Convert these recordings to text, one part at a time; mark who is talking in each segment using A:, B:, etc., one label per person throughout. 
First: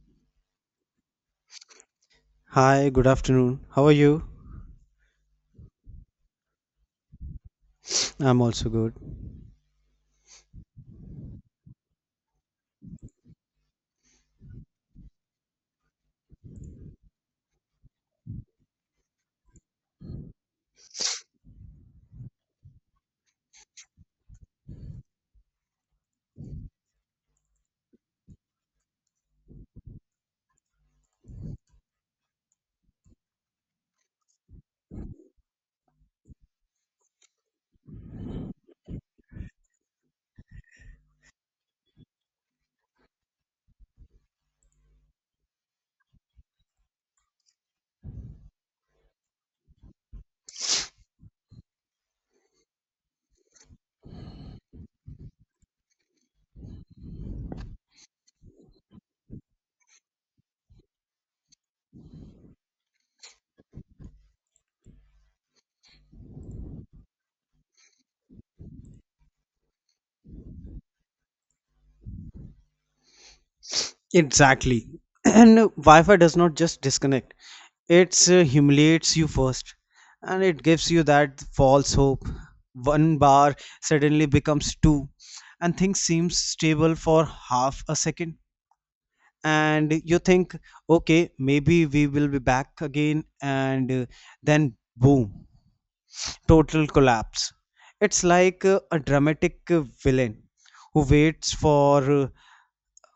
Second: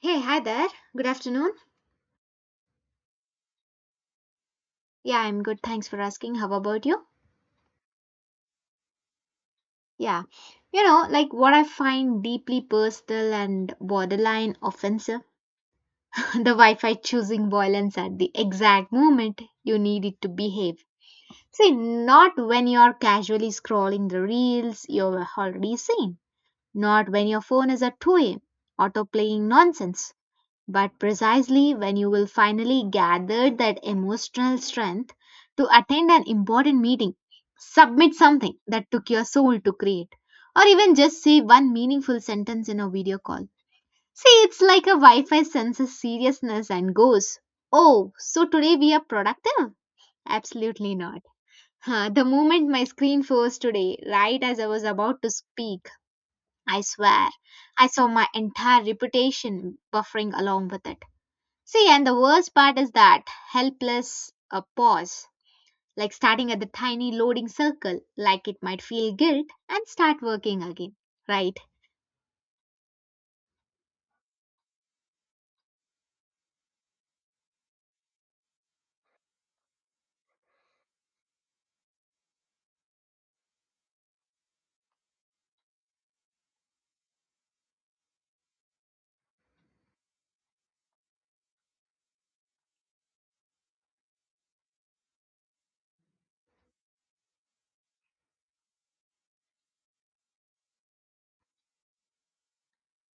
A: Hey, hi there. Good afternoon.
B: Hi, good afternoon. How are you?
A: Yeah, I'm good. Thanks for asking. How about you?
B: I'm also good.
A: Yeah. You know, like what I find deeply personal and borderline offensive the Wi Fi choosing violence at the exact moment you need it to behave. See, not when you're casually scrolling the reels you're already seen, not when your phone is at 2 a.m. auto playing nonsense, but precisely when you will finally gather that emotional strength to attend an important meeting, submit something that took your soul to create, or even just say one meaningful sentence in a video call. See, it's like a Wi Fi senses seriousness and goes, "Oh, so today we are productive? Absolutely not." Huh, the moment my screen froze today, right as I was about to speak, I swear, I saw my entire reputation buffering along with it. See, and the worst part is that helpless a pause, like starting at the tiny loading circle, like it might feel guilt and start working again, right?
B: Exactly. And Wi Fi does not just disconnect, it humiliates you first and it gives you that false hope. One bar suddenly becomes two, and things seem stable for half a second. And you think, okay, maybe we will be back again, and then boom, total collapse. It's like a dramatic villain who waits for uh,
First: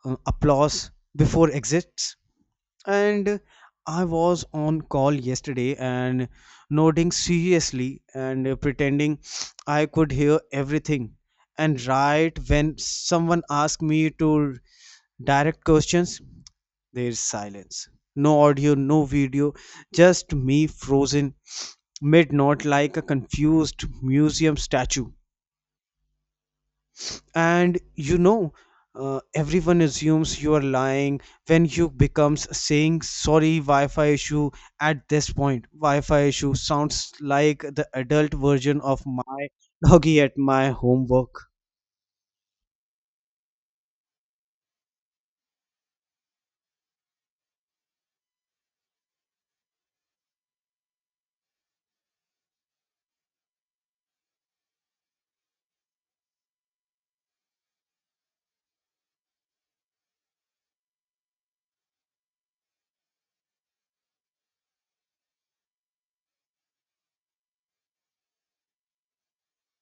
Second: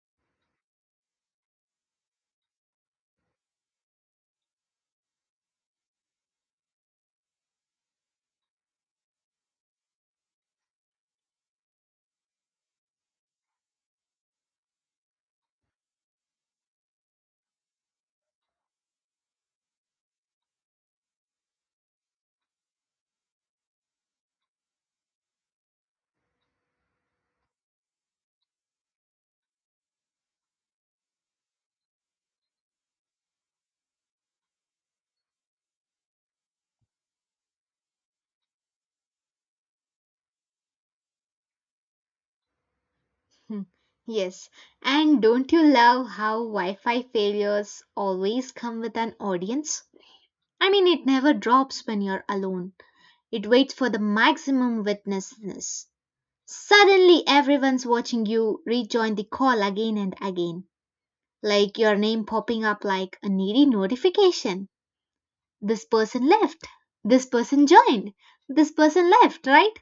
B: uh, applause before exits and I was on call yesterday and nodding seriously and pretending I could hear everything and right when someone asked me to direct questions there's silence, no audio, no video, just me frozen mid note like a confused museum statue. And you know everyone assumes you are lying when you becomes saying sorry wi-fi issue. At this point wi-fi issue sounds like the adult version of my doggy at my homework.
A: Hmm. Yes. And don't you love how Wi Fi failures always come with an audience? I mean, it never drops when you're alone, it waits for the maximum witnessness. Suddenly, everyone's watching you rejoin the call again and again, like your name popping up like a needy notification. This person left. This person joined. This person left, right?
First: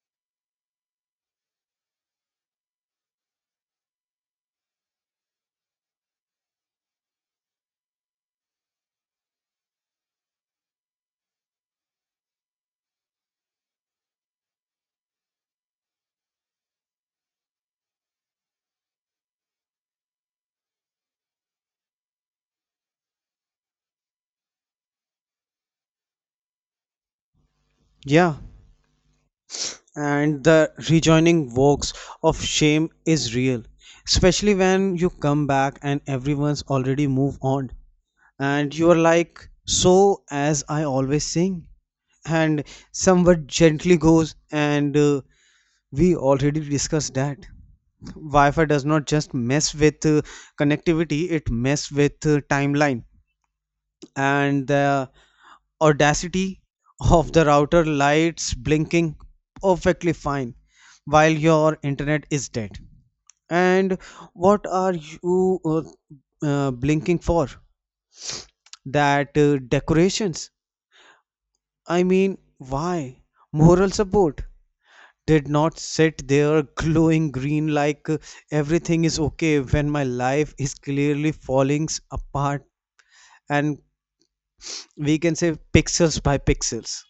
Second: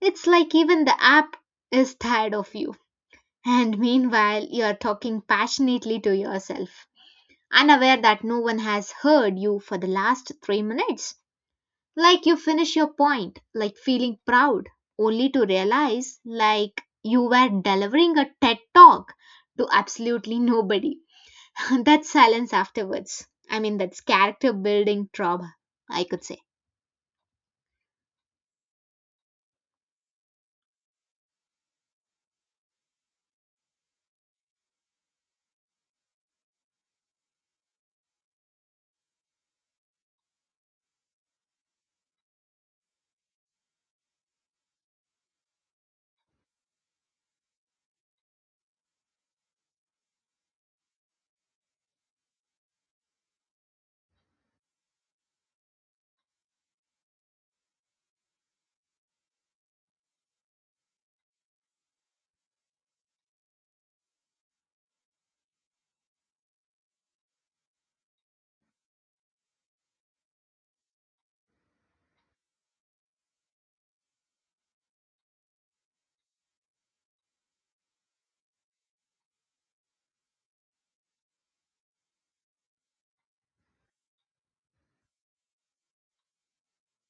A: It's like even the app is tired of you. And meanwhile, you're talking passionately to yourself, unaware that no one has heard you for the last 3 minutes. Like you finish your point, like feeling proud, only to realize like you were delivering a TED talk to absolutely nobody. That silence afterwards. I mean, that's character building trauma, I could say.
B: Yeah, and the rejoining works of shame is real, especially when you come back and everyone's already moved on and you are like, so as I always sing. And someone gently goes and we already discussed that. Wi-Fi does not just mess with connectivity, it mess with timeline and the audacity of the router lights blinking perfectly fine while your internet is dead. And what are you blinking for? That decorations. I mean, why? Moral support did not sit there glowing green like everything is okay when my life is clearly falling apart and we can say pixels by pixels.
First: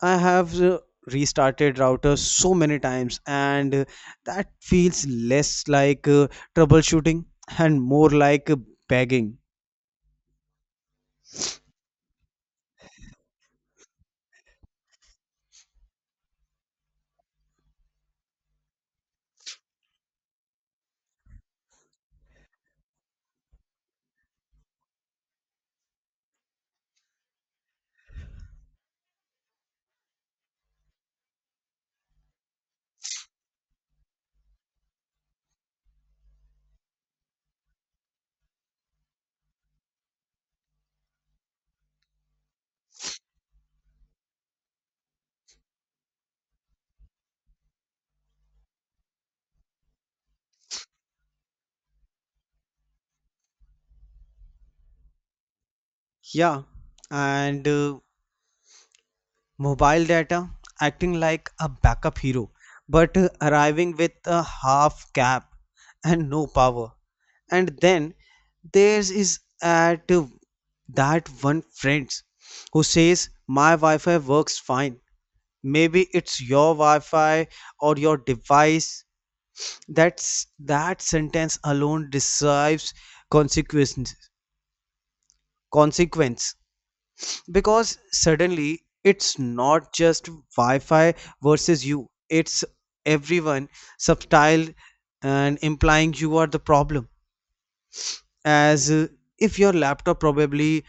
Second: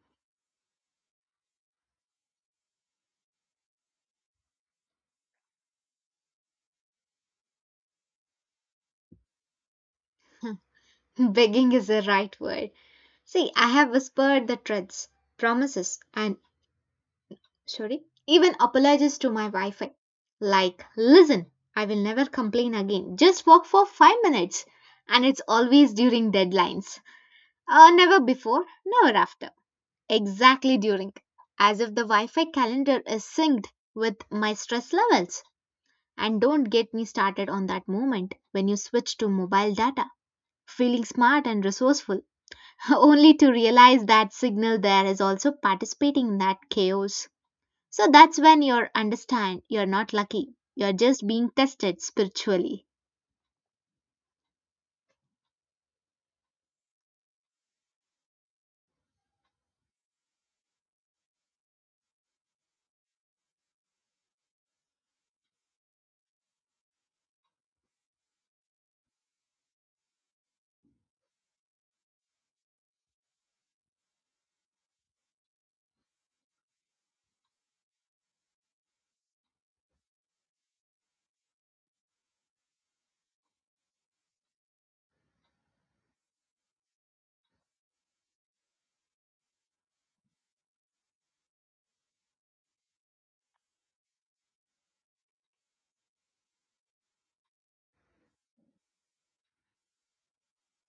B: I have restarted routers so many times and that feels less like troubleshooting and more like begging.
A: Begging is the right word. See, I have whispered the threats, promises, and sorry, even apologies to my Wi Fi. Like, listen, I will never complain again. Just walk for 5 minutes. And it's always during deadlines. Never before, never after. Exactly during. As if the Wi Fi calendar is synced with my stress levels. And don't get me started on that moment when you switch to mobile data, feeling smart and resourceful, only to realize that signal there is also participating in that chaos. So that's when you understand you're not lucky. You're just being tested spiritually.
B: Yeah, and mobile data acting like a backup hero but arriving with a half cap and no power. And then there is at that one friend who says my wi-fi works fine, maybe it's your wi-fi or your device. That's that sentence alone deserves consequences. Consequence, because suddenly it's not just wi-fi versus you, it's everyone subtile and implying you are the problem, as if your laptop probably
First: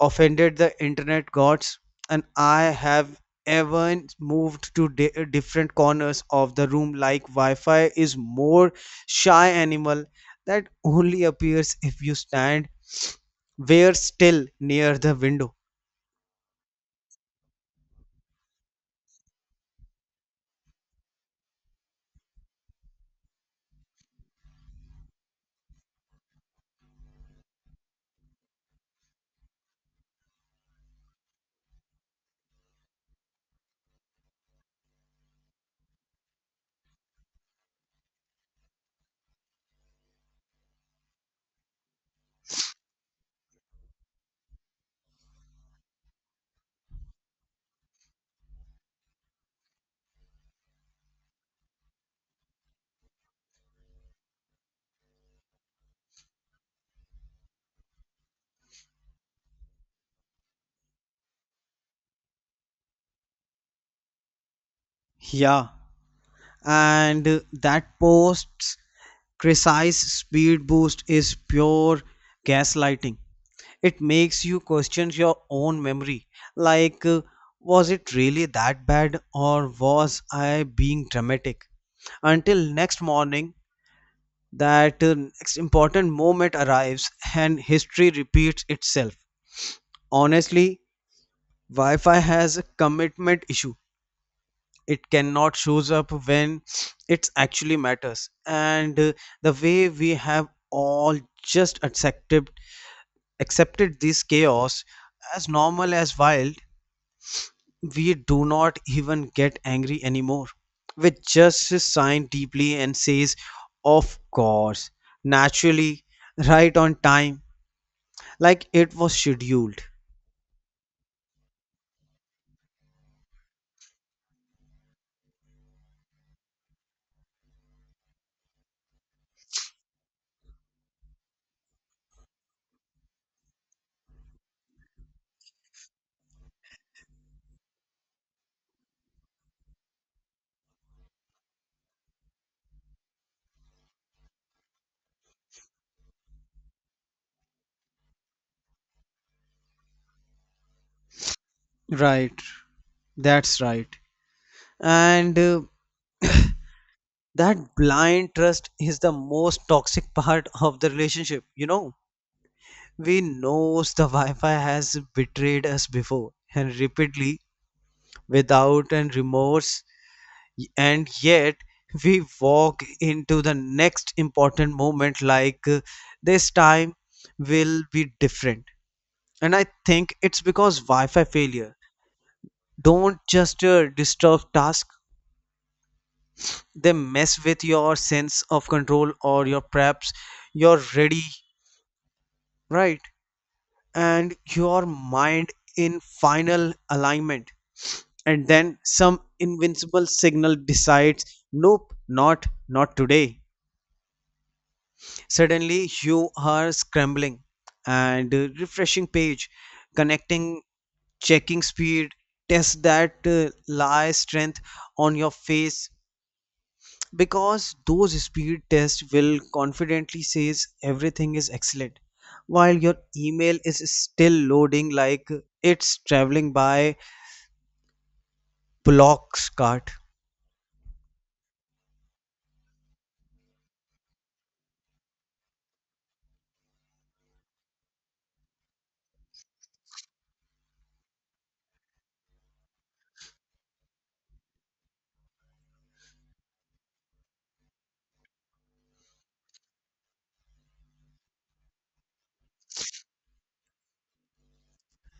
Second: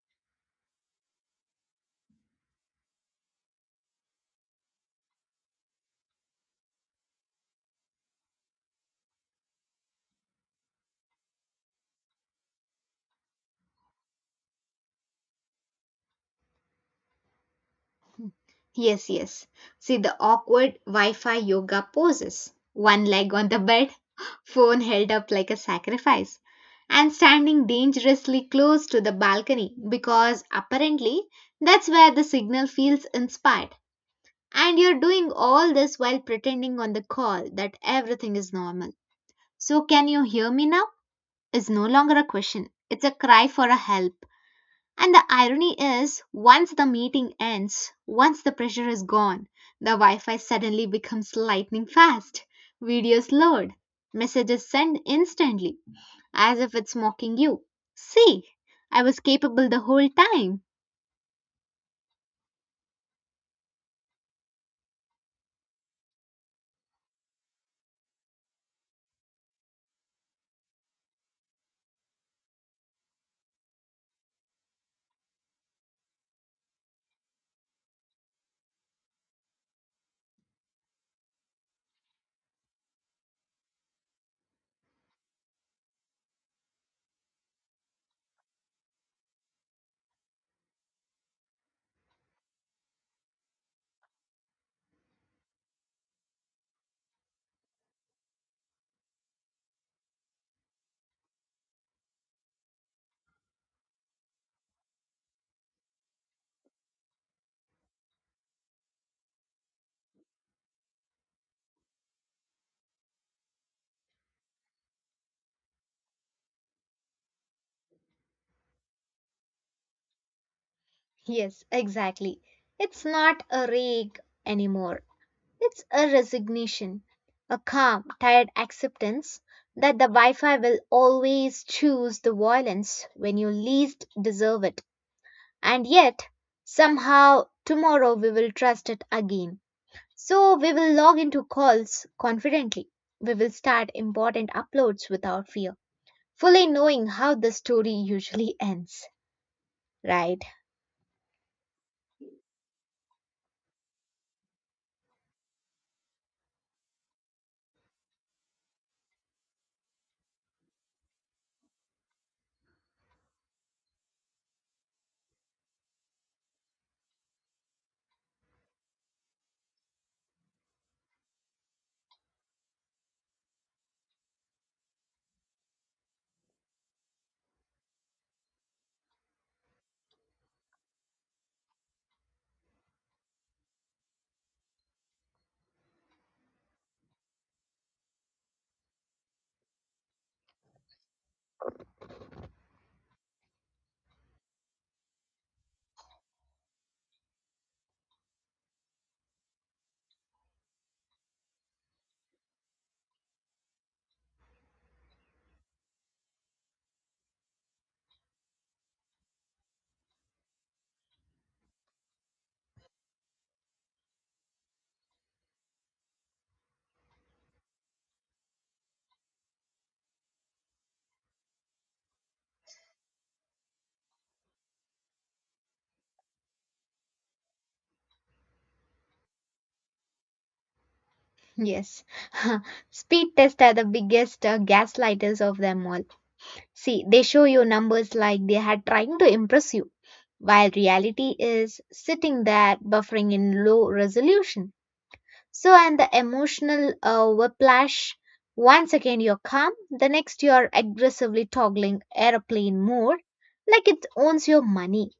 B: offended the internet gods. And I have even moved to different corners of the room like wi-fi is more shy animal that only appears if you stand where still near the window.
A: Yes, yes. See the awkward Wi Fi yoga poses, one leg on the bed, phone held up like a sacrifice, and standing dangerously close to the balcony because apparently that's where the signal feels inspired. And you're doing all this while pretending on the call that everything is normal. So, "Can you hear me now?" is no longer a question, it's a cry for a help. And the irony is, once the meeting ends, once the pressure is gone, the Wi Fi suddenly becomes lightning fast. Videos load, messages sent instantly, as if it's mocking you. See, I was capable the whole time.
B: Yeah, and that post's precise speed boost is pure gaslighting. It makes you question your own memory. Like, was it really that bad or was I being dramatic? Until next morning, that next important moment arrives and history repeats itself. Honestly, Wi Fi has a commitment issue. It cannot shows up when it actually matters. And the way we have all just accepted this chaos as normal as wild. We do not even get angry anymore. We just sigh deeply and says, "Of course, naturally, right on time, like it was scheduled."
A: Yes, exactly. It's not a rake anymore. It's a resignation, a calm, tired acceptance that the Wi Fi will always choose the violence when you least deserve it. And yet, somehow, tomorrow we will trust it again. So we will log into calls confidently. We will start important uploads without fear, fully knowing how the story usually ends. Right?
B: Right, that's right. And that blind trust is the most toxic part of the relationship. You know, we knows the Wi-Fi has betrayed us before and repeatedly without and remorse, and yet we walk into the next important moment like, this time will be different. And I think it's because wi-fi failure don't just disturb task, they mess with your sense of control, or your perhaps your ready, right? And your mind in final alignment, and then some invincible signal decides nope, not today. Suddenly you are scrambling and refreshing page, connecting, checking speed test that lie strength on your face, because those speed tests will confidently says everything is excellent while your email is still loading like it's traveling by blocks cart.
A: Yes. Speed tests are the biggest gaslighters of them all. See, they show you numbers like they are trying to impress you, while reality is sitting there buffering in low resolution. So, and the emotional whiplash, 1 second you're calm, the next you're aggressively toggling airplane mode like it owns your money.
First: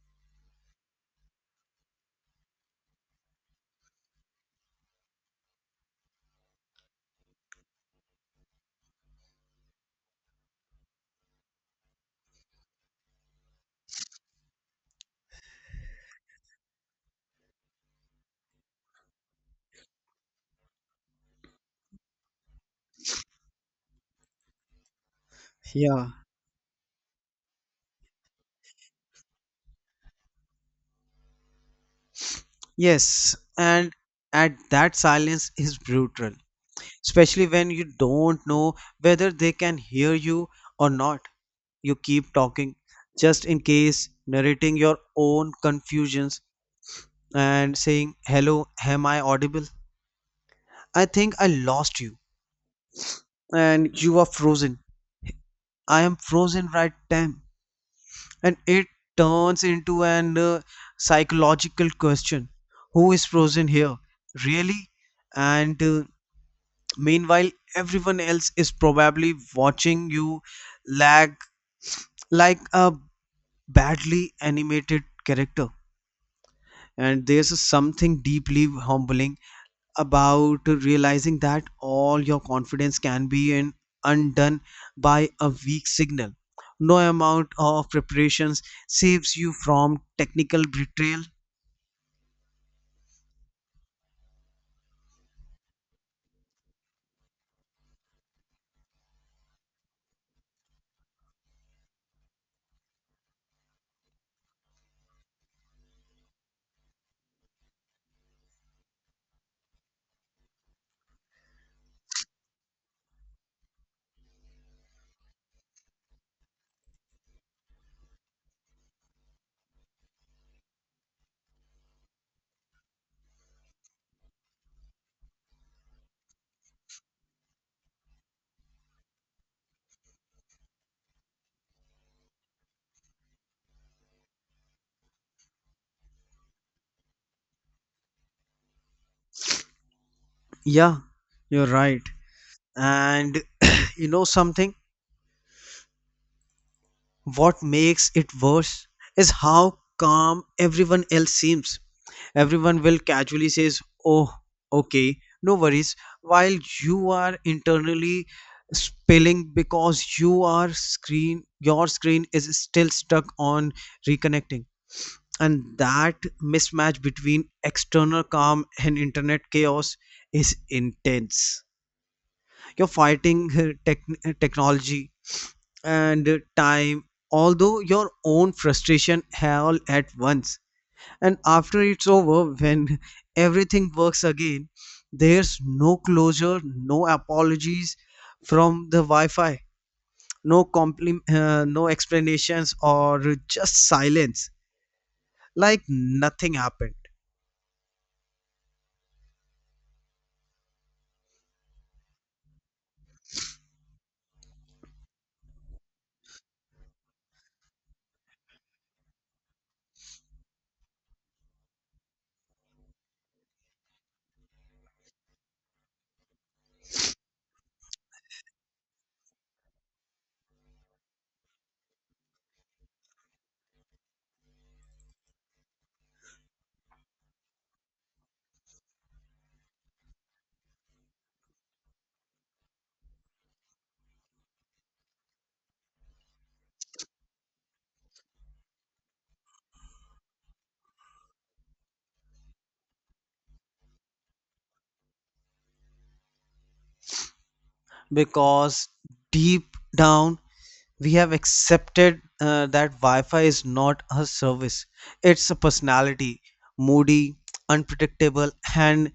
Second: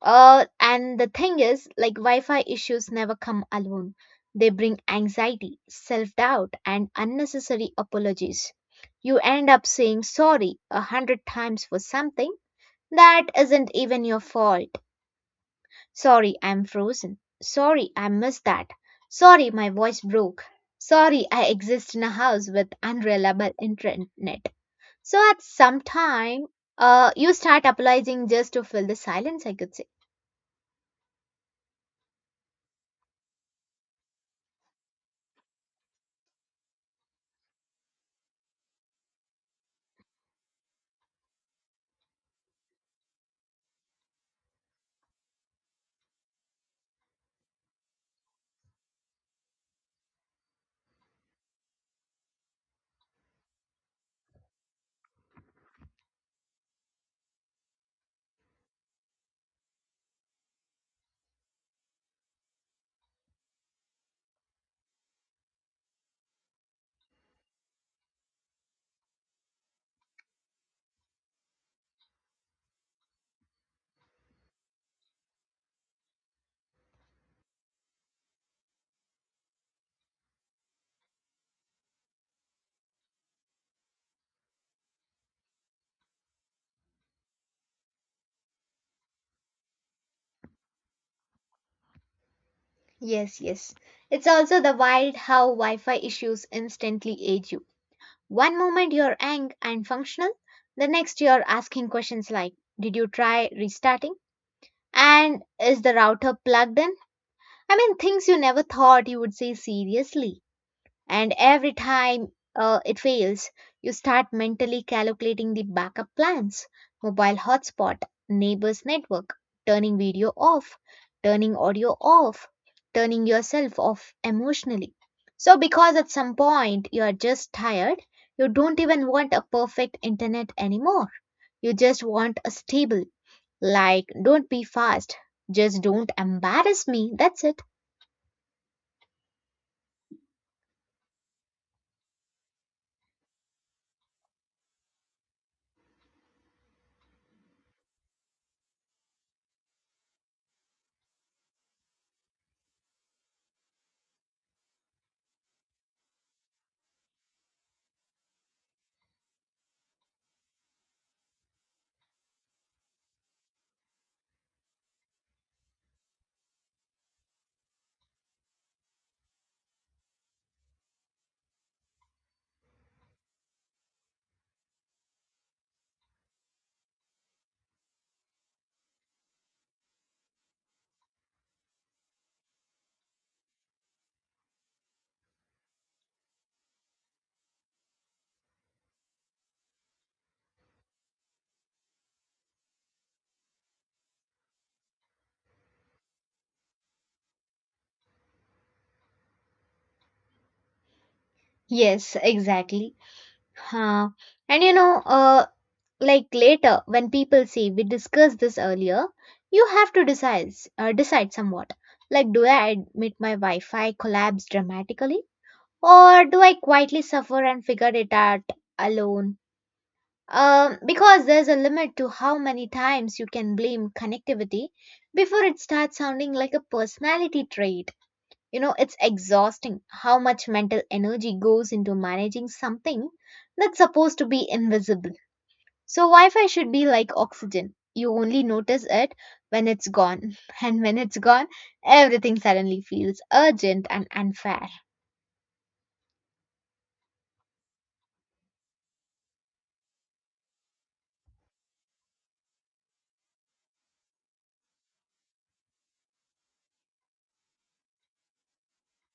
A: And the thing is, like Wi Fi issues never come alone. They bring anxiety, self doubt, and unnecessary apologies. You end up saying sorry 100 times for something that isn't even your fault. Sorry, I'm frozen. Sorry, I missed that. Sorry, my voice broke. Sorry, I exist in a house with unreliable internet. So at some
B: Yeah.
A: time, you start apologizing just to fill the silence, I could say.
B: Yes, and at that silence is brutal, especially when you don't know whether they can hear you or not. You keep talking just in case, narrating your own confusions and saying, hello, am I audible? I think I lost you, and you are frozen. I am frozen right time, and it turns into an psychological question, who is frozen here, really? And meanwhile, everyone else is probably watching you lag like a badly animated character. And there's something deeply humbling about realizing that all your confidence can be undone by a weak signal. No amount of preparations saves you from technical betrayal.
A: Yes, yes. It's also the wild how Wi Fi issues instantly age you. One moment you're young and functional, the next you're asking questions like, "Did you try restarting? And is the router plugged in?" I mean, things you never thought you would say seriously. And every time it fails, you start mentally calculating the backup plans, mobile hotspot, neighbors network, turning video off, turning audio off, turning yourself off emotionally. So because at some point you are just tired, you don't even want a perfect internet anymore, you just want a stable, like don't be fast, just don't embarrass me, that's it.
B: Yeah, you're right. And you know something? What makes it worse is how calm everyone else seems. Everyone will casually says, "Oh, okay, no worries," while you are internally spilling because your screen is still stuck on reconnecting. And that mismatch between external calm and internet chaos is intense. You're fighting technology and time, although your own frustration all at once. And after it's over, when everything works again, there's no closure, no apologies from the wi-fi, no no explanations, or just silence like nothing happened.
A: Yes, exactly. Huh. And you know, like later when people say we discussed this earlier, you have to decide, decide somewhat. Like, do I admit my Wi-Fi collapse dramatically, or do I quietly suffer and figure it out alone? Because there's a limit to how many times you can blame connectivity before it starts sounding like a personality trait. You know, it's exhausting how much mental energy goes into managing something that's supposed to be invisible. So, Wi Fi should be like oxygen. You only notice it when it's gone. And when it's gone, everything suddenly feels urgent and unfair.
B: Because deep down we have accepted that Wi-Fi is not a service; it's a personality, moody, unpredictable, and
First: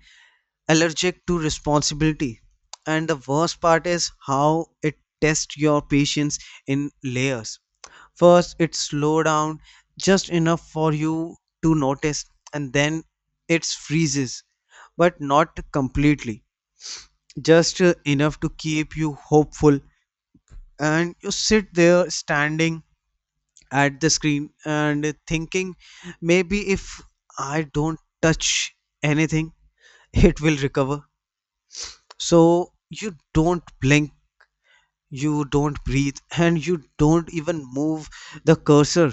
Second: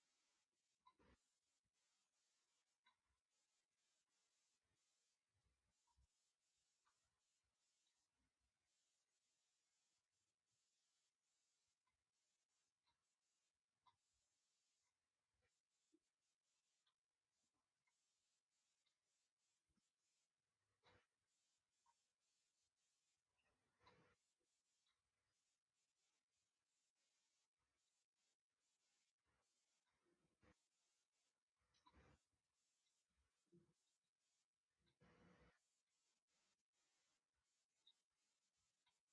B: allergic to responsibility. And the worst part is how it tests your patience in layers. First, it slows down just enough for you to notice, and then it freezes, but not completely, just enough to keep you hopeful. And you sit there standing at the screen and thinking, maybe if I don't touch anything, it will recover. So you don't blink, you don't breathe, and you don't even move the cursor.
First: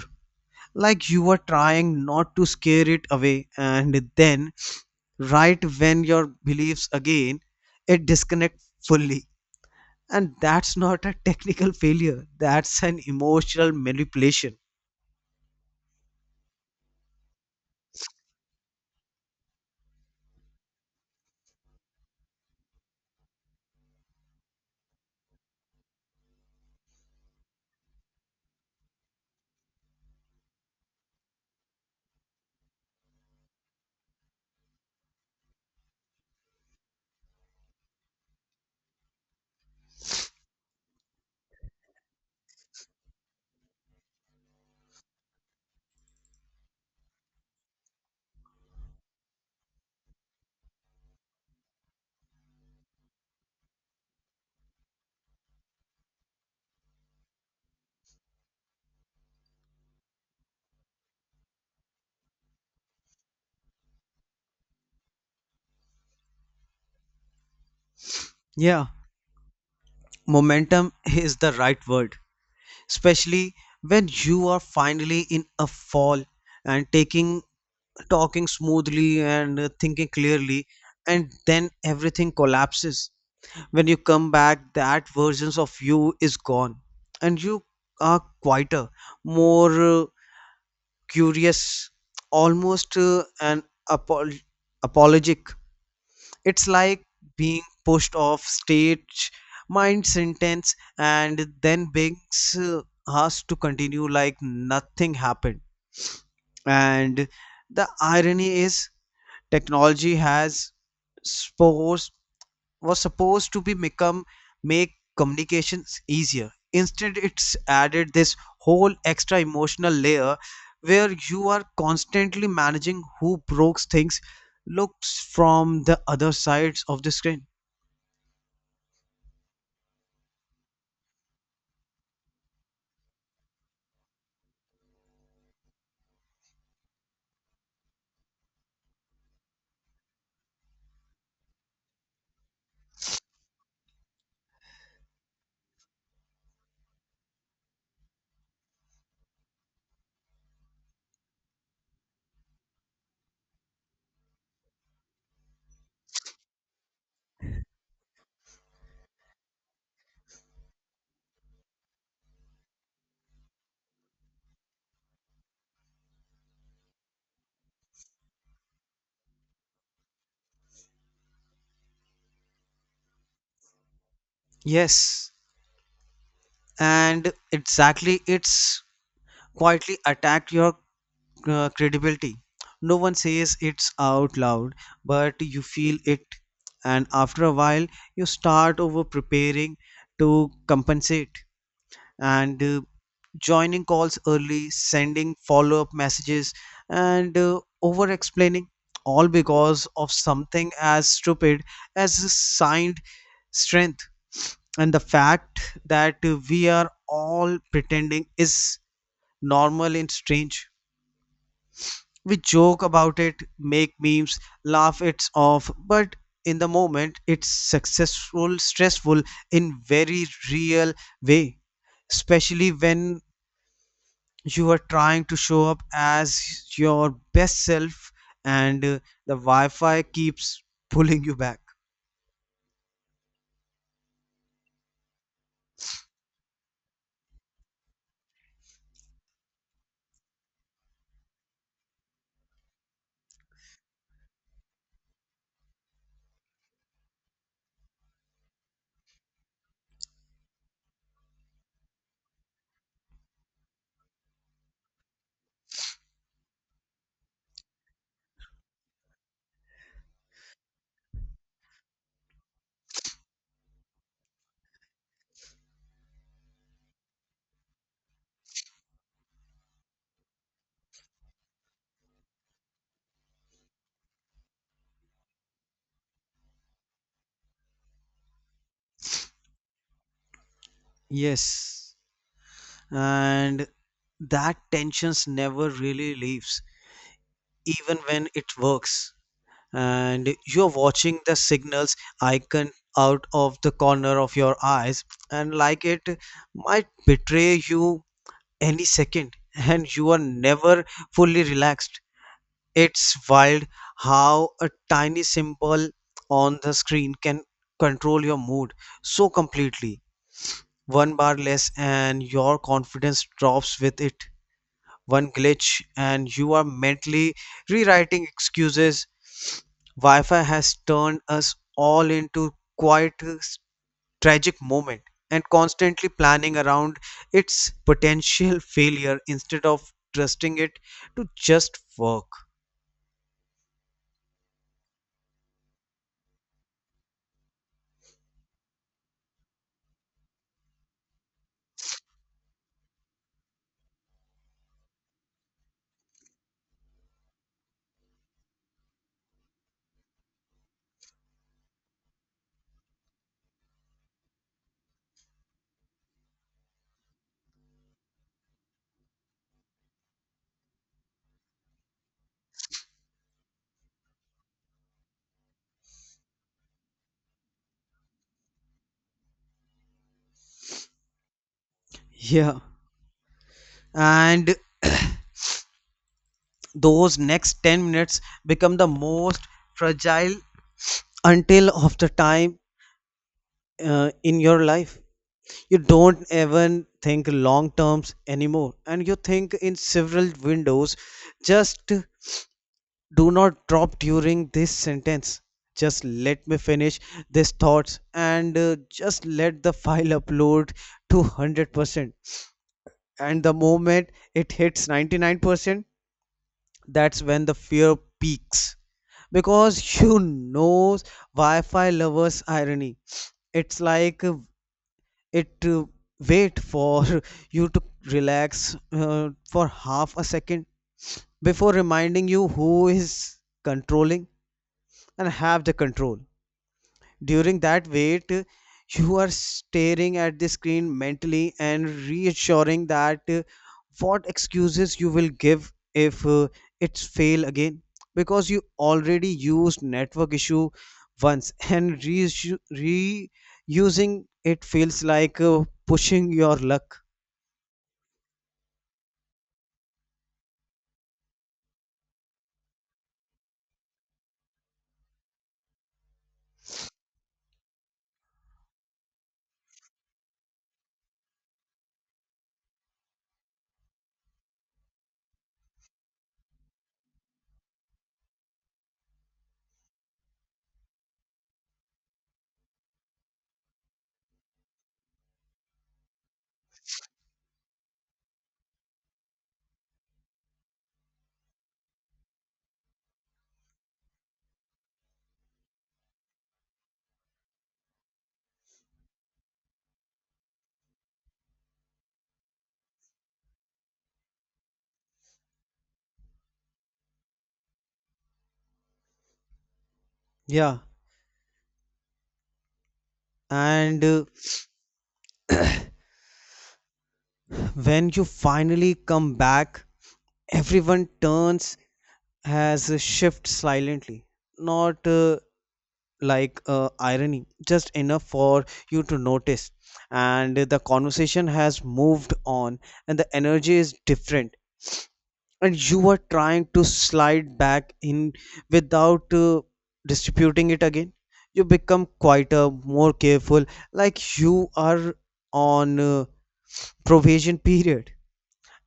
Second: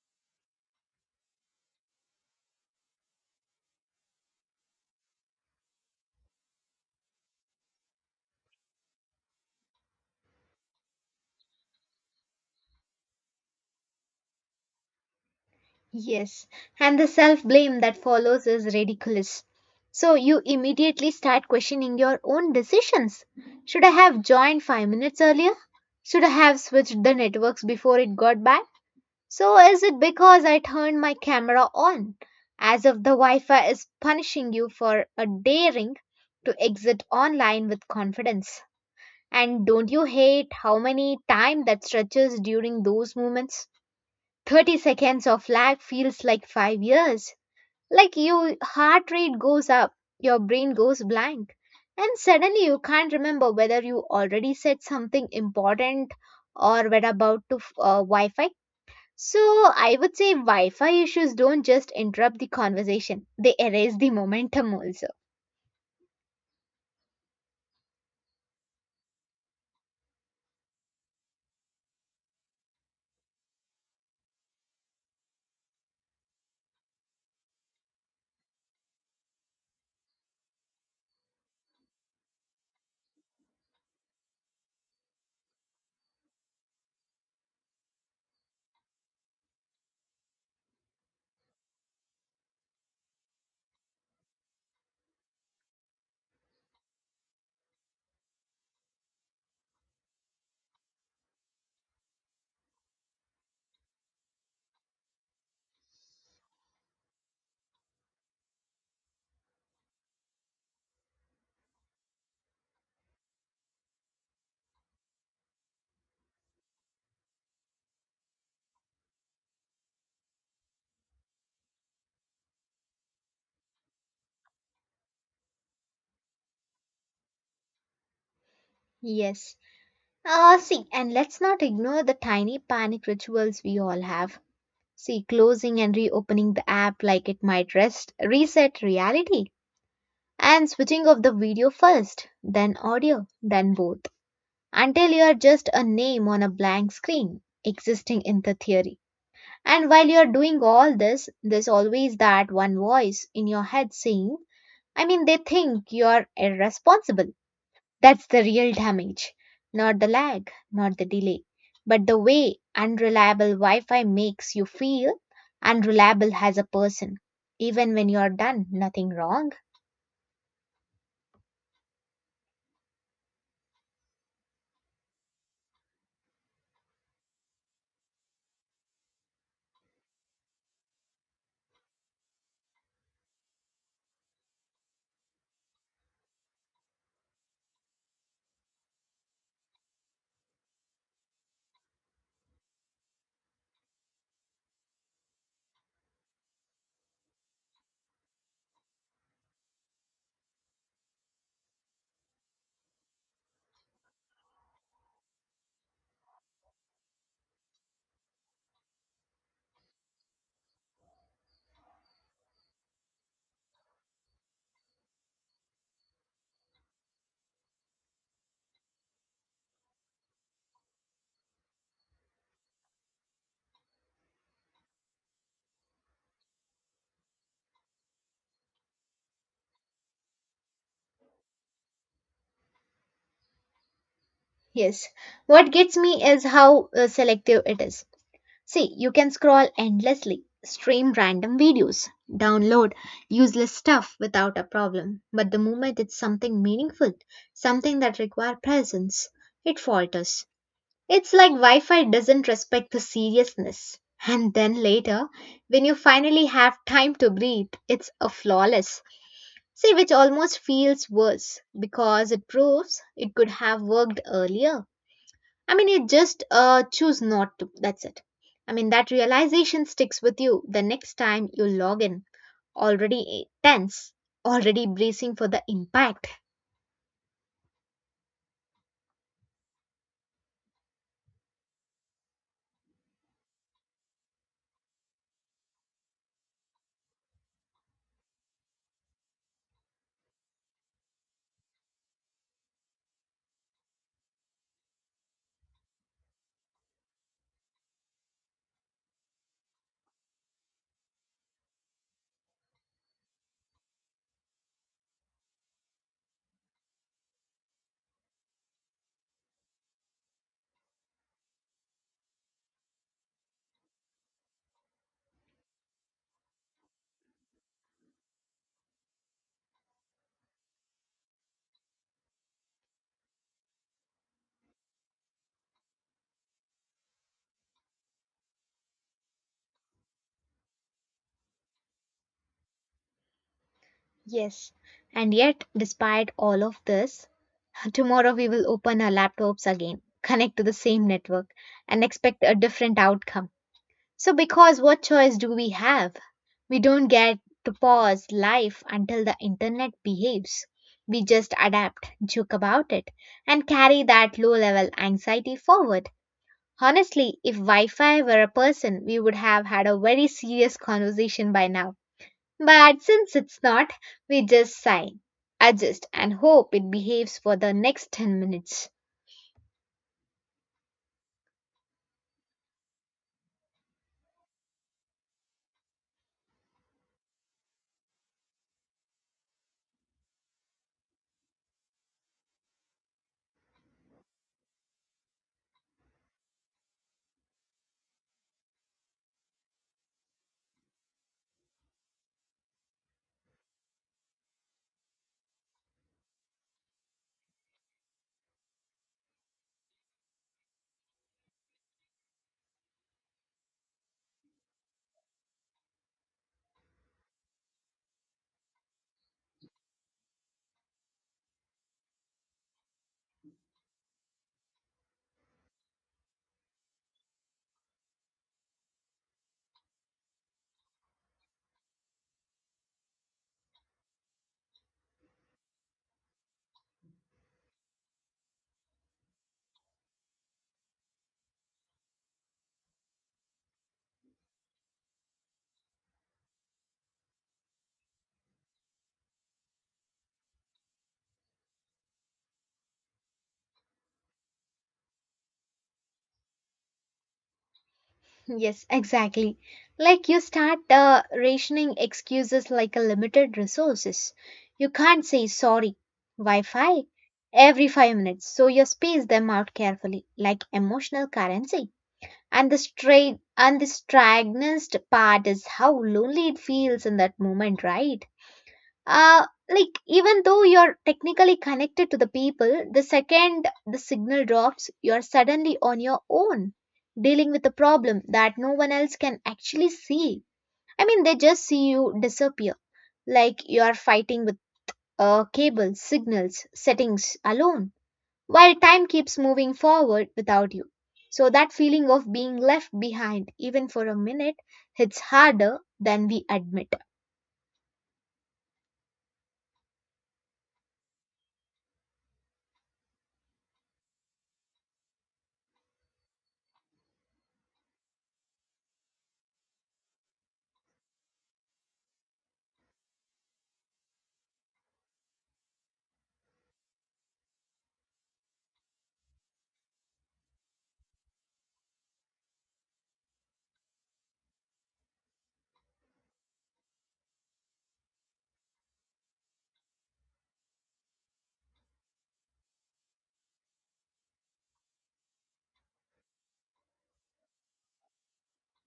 B: Like you are trying not to scare it away, and then right when your beliefs again, it disconnect fully. And that's not a technical failure, that's an emotional manipulation.
A: Yes, and the self blame that follows is ridiculous. So, you immediately start questioning your own decisions. Should I have joined 5 minutes earlier? Should I have switched the networks before it got bad? So, is it because I turned my camera on? As if the Wi Fi is punishing you for a daring to exit online with confidence. And don't you hate how many time that stretches during those moments? 30 seconds of lag feels like 5 years. Like your heart rate goes up, your brain goes blank, and suddenly you can't remember whether you already said something important or were about to Wi Fi. So I would say Wi-Fi issues don't just interrupt the conversation, they erase the momentum also.
B: Yeah, momentum is the right word. Especially when you are finally in a fall and taking talking smoothly and thinking clearly, and then everything collapses. When you come back, that versions of you is gone, and you are quieter, more curious, almost apol- apologetic. It's like being pushed off stage, mind sentence, and then being uh, asked to continue like nothing happened. And the irony is, technology has supposed was supposed to be become make communications easier. Instead, it's added this whole extra emotional layer where you are constantly managing who broke things looks from the other sides of the screen.
A: Yes. See, and let's not ignore the tiny panic rituals we all have. See, closing and reopening the app like it might rest, reset reality. And switching off the video first, then audio, then both. Until you're just a name on a blank screen, existing in the theory. And while you're doing all this, there's always that one voice in your head saying, I mean, they think you're irresponsible. That's the real damage. Not the lag, not the delay, but the way unreliable Wi Fi makes you feel unreliable as a person, even when you're done nothing wrong.
B: Yes, and exactly, it's quietly attacked your credibility. No one says it's out loud, but you feel it. And after a while, you start over preparing to compensate and joining calls early, sending follow up messages, and over explaining. All because of something as stupid as a signed strength. And the fact that we are all pretending is normal and strange, we joke about it, make memes, laugh it off, but in the moment it's successful stressful, in very real way. Especially when you are trying to show up as your best self, and the wi-fi keeps pulling you back.
A: Yes. What gets me is how selective it is. See, you can scroll endlessly, stream random videos, download useless stuff without a problem. But the moment it's something meaningful, something that requires presence, it falters. It's like Wi Fi doesn't respect the seriousness. And then later, when you finally have time to breathe, it's a flawless. See, which almost feels worse because it proves it could have worked earlier. I mean, you just choose not to. That's it. I mean, that realization sticks with you the next time you log in, already tense, already bracing for the impact.
B: Yes, and that tensions never really leaves, even when it works. And you're watching the signals icon out of the corner of your eyes, and like it might betray you any second, and you are never fully relaxed. It's wild how a tiny symbol on the screen can control your mood so completely. One bar less and your confidence drops with it. One glitch and you are mentally rewriting excuses. Wi-Fi has turned us all into quite a tragic moment, and constantly planning around its potential failure instead of trusting it to just work.
A: Yes. And yet, despite all of this, tomorrow we will open our laptops again, connect to the same network, and expect a different outcome. So, because what choice do we have? We don't get to pause life until the internet behaves. We just adapt, joke about it, and carry that low level anxiety forward. Honestly, if Wi Fi were a person, we would have had a very serious conversation by now. But since it's not, we just sigh, adjust, and hope it behaves for the next 10 minutes.
B: Yeah. And those next 10 minutes become the most fragile until of the time in your life. You don't even think long terms anymore, and you think in several windows, just do not drop during this sentence, just let me finish these thoughts, and just let the file upload to 100%. And the moment it hits 99%, that's when the fear peaks, because you know wi-fi lovers irony. It's like it wait for you to relax for half a second before reminding you who is controlling and have the control. During that wait, you are staring at the screen mentally and reassuring that what excuses you will give if it's fail again. Because you already used network issue once and reusing it feels like pushing your luck.
A: Yes, exactly. Like you start rationing excuses like a limited resources. You can't say sorry. Wi-Fi every 5 minutes, so you space them out carefully, like emotional currency. And the straight and the straightest part is how lonely it feels in that moment, right? Like even though you're technically connected to the people, the second the signal drops you're suddenly on your own, dealing with a problem that no one else can actually see. I mean they just see you disappear, like you're fighting with cable signals settings alone while time keeps moving forward without you. So that feeling of being left behind, even for a minute, hits harder than we admit.
B: Yeah, and when you finally come back, everyone turns has a shift silently. Not like irony, just enough for you to notice. And the conversation has moved on, and the energy is different. And you are trying to slide back in without distributing it again. You become quieter, more careful, like you are on provision period.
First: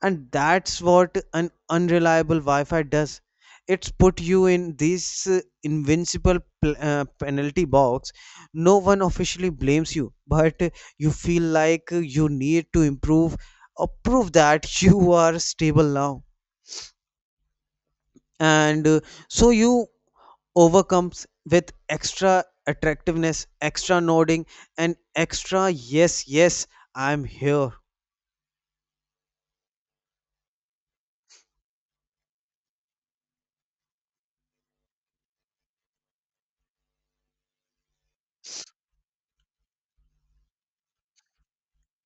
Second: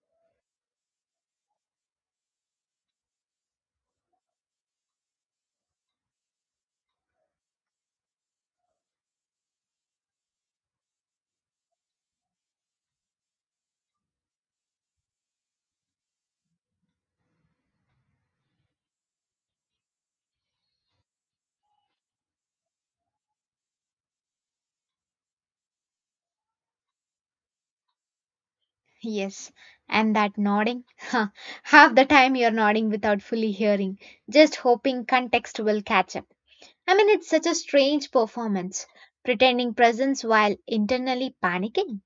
B: And that's what an unreliable wi-fi does. It's put you in this invincible penalty box. No one officially blames you, but you feel like you need to improve or prove that you are stable now. And so you overcomes with extra attractiveness, extra nodding, and extra yes, yes, I'm here.
A: Yes, and that nodding. Half the time you're nodding without fully hearing, just hoping context will catch up. I mean, it's such a strange performance, pretending presence while internally panicking.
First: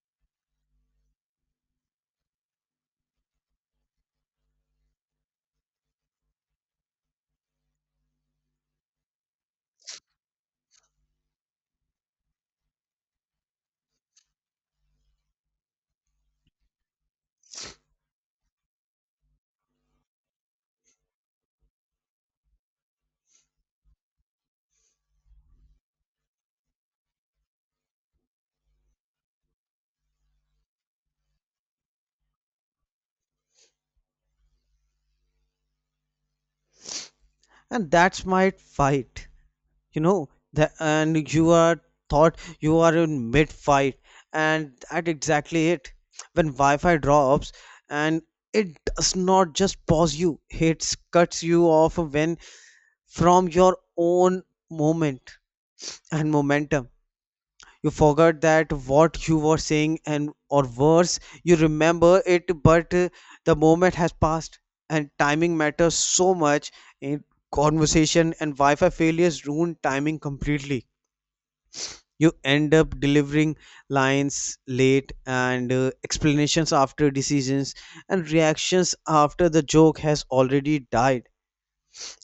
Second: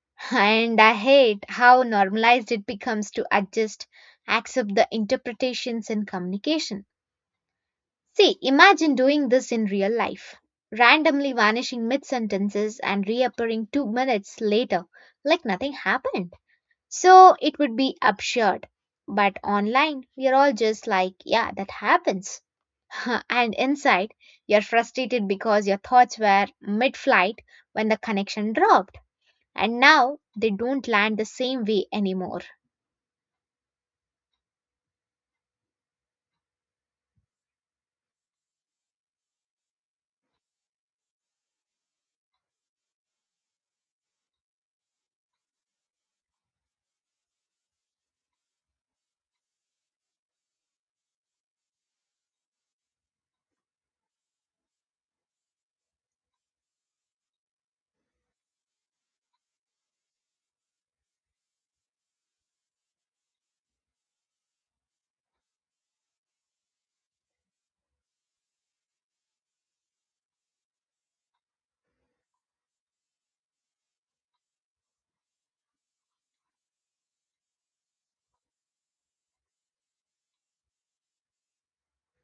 A: And I hate how normalized it becomes to adjust, accept the interpretations in communication. See, imagine doing this in real life. Randomly vanishing mid sentences and reappearing 2 minutes later, like nothing happened. So it would be absurd. But online, we are all just like, yeah, that happens. And inside, you're frustrated because your thoughts were mid flight when the connection dropped. And now they don't land the same way anymore.
B: And that's my fight, you know that, and you are thought you are in mid fight, and that exactly it, when wi-fi drops, and it does not just pause you, it cuts you off when from your own moment and momentum. You forgot that what you were saying, and or worse, you remember it, but the moment has passed, and timing matters so much in conversation, and wi-fi failures ruin timing completely. You end up delivering lines late, and explanations after decisions, and reactions after the joke has already died.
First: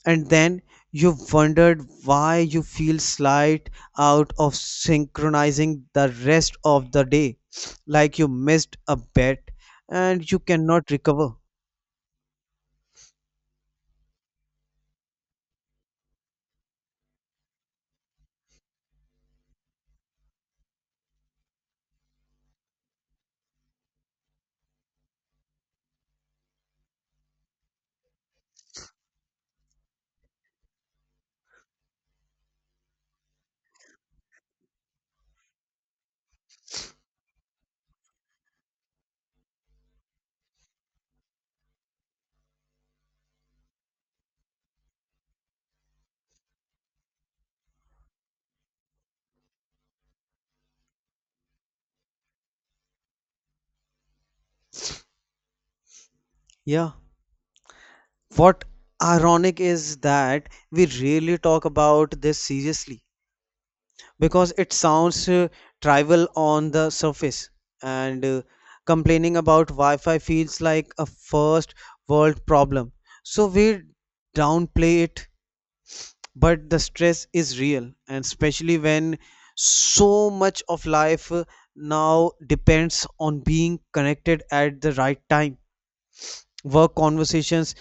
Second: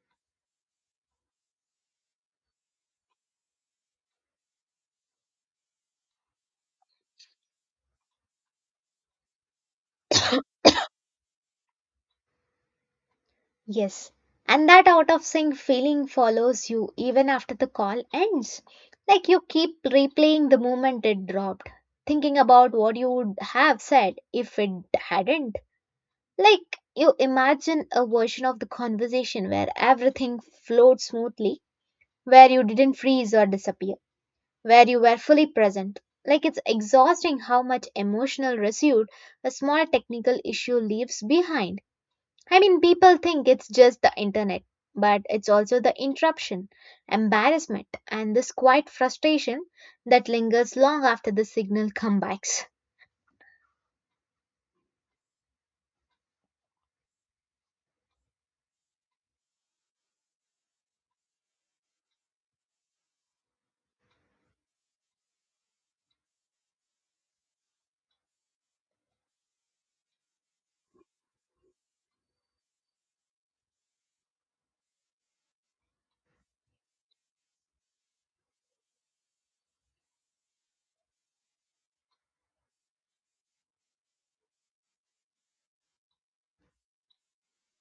B: And then you wondered why you feel slight out of synchronizing the rest of the day, like you missed a bet and you cannot recover.
A: Yes. And that out of sync feeling follows you even after the call ends. Like you keep replaying the moment it dropped, thinking about what you would have said if it hadn't. Like, you imagine a version of the conversation where everything flowed smoothly, where you didn't freeze or disappear, where you were fully present. Like, it's exhausting how much emotional residue a small technical issue leaves behind. I mean, people think it's just the internet, but it's also the interruption, embarrassment, and this quiet frustration that lingers long after the signal comebacks.
B: Yeah, what ironic is that we really talk about this seriously, because it sounds trivial on the surface, and complaining about wi-fi feels like a first world problem, so we downplay it. But the stress is real, and especially when so much of life now depends on being connected at the right time, work conversations,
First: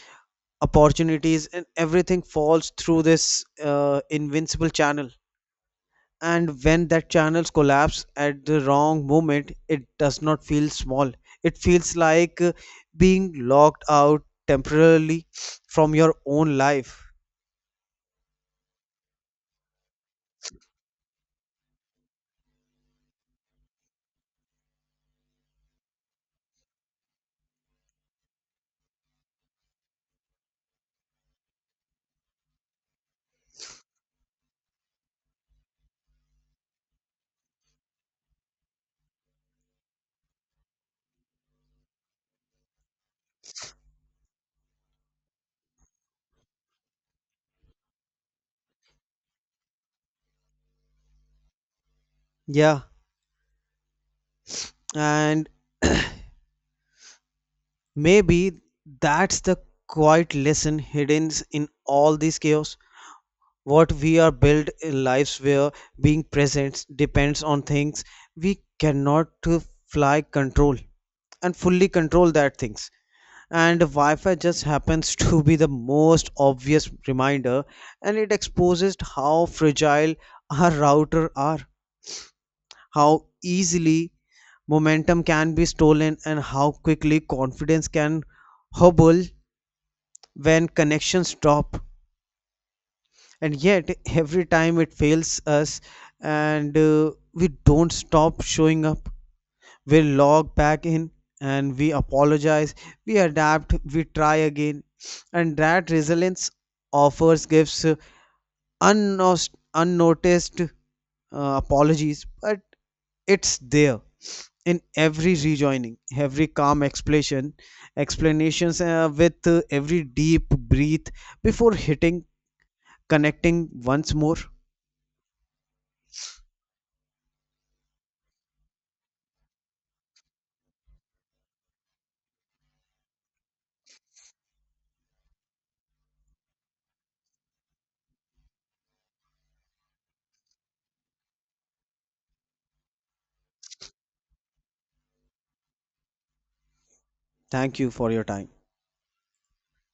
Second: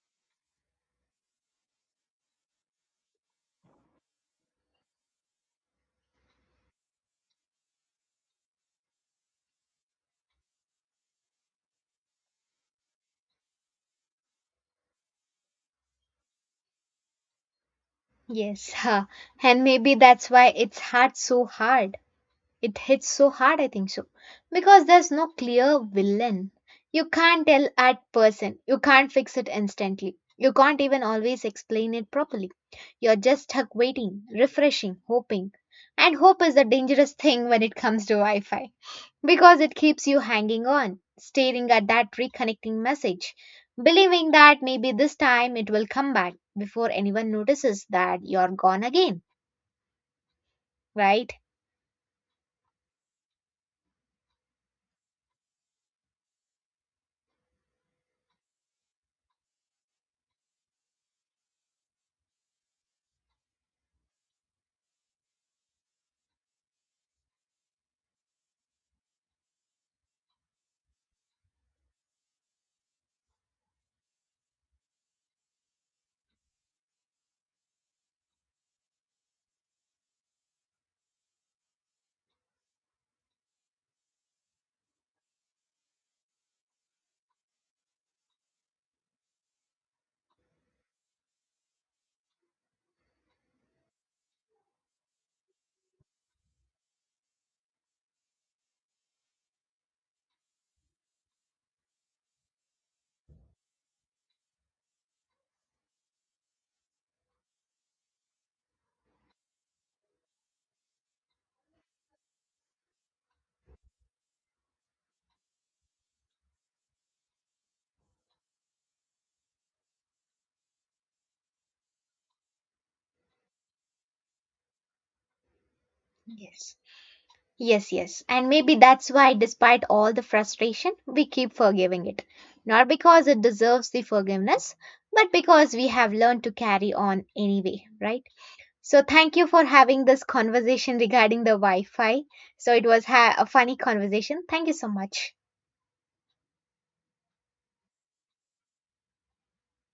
B: opportunities, and everything falls through this invincible channel. And when that channels collapse at the wrong moment, it does not feel small, it feels like being locked out temporarily from your own life.
A: Yes, huh. and maybe that's why it's hard so hard It hits so hard, I think so. Because there's no clear villain. You can't tell at person. You can't fix it instantly. You can't even always explain it properly. You're just stuck waiting, refreshing, hoping. And hope is a dangerous thing when it comes to Wi Fi because it keeps you hanging on, staring at that reconnecting message, believing that maybe this time it will come back before anyone notices that you're gone again, right?
B: Yeah, and maybe that's the quiet lesson hidden in all this chaos, what we are built in lives where being present depends on things we cannot fly control, and fully control that things. And wi-fi just happens to be the most obvious reminder, and it exposes how fragile our router are, how easily momentum can be stolen, and how quickly confidence can hobble when connections stop. And yet every time it fails us, and we don't stop showing up, we log back in, and we apologize, we adapt, we try again. And that resilience offers gives unnoticed apologies, but it's there in every rejoining, every calm explanations with every deep breath before hitting connecting once more.
A: Yes. Yes, yes. And maybe that's why, despite all the frustration, we keep forgiving it. Not because it deserves the forgiveness, but because we have learned to carry on anyway, right? So, thank you for having this conversation regarding the Wi Fi. So, it was a funny conversation. Thank you so much.
B: Thank you for your time.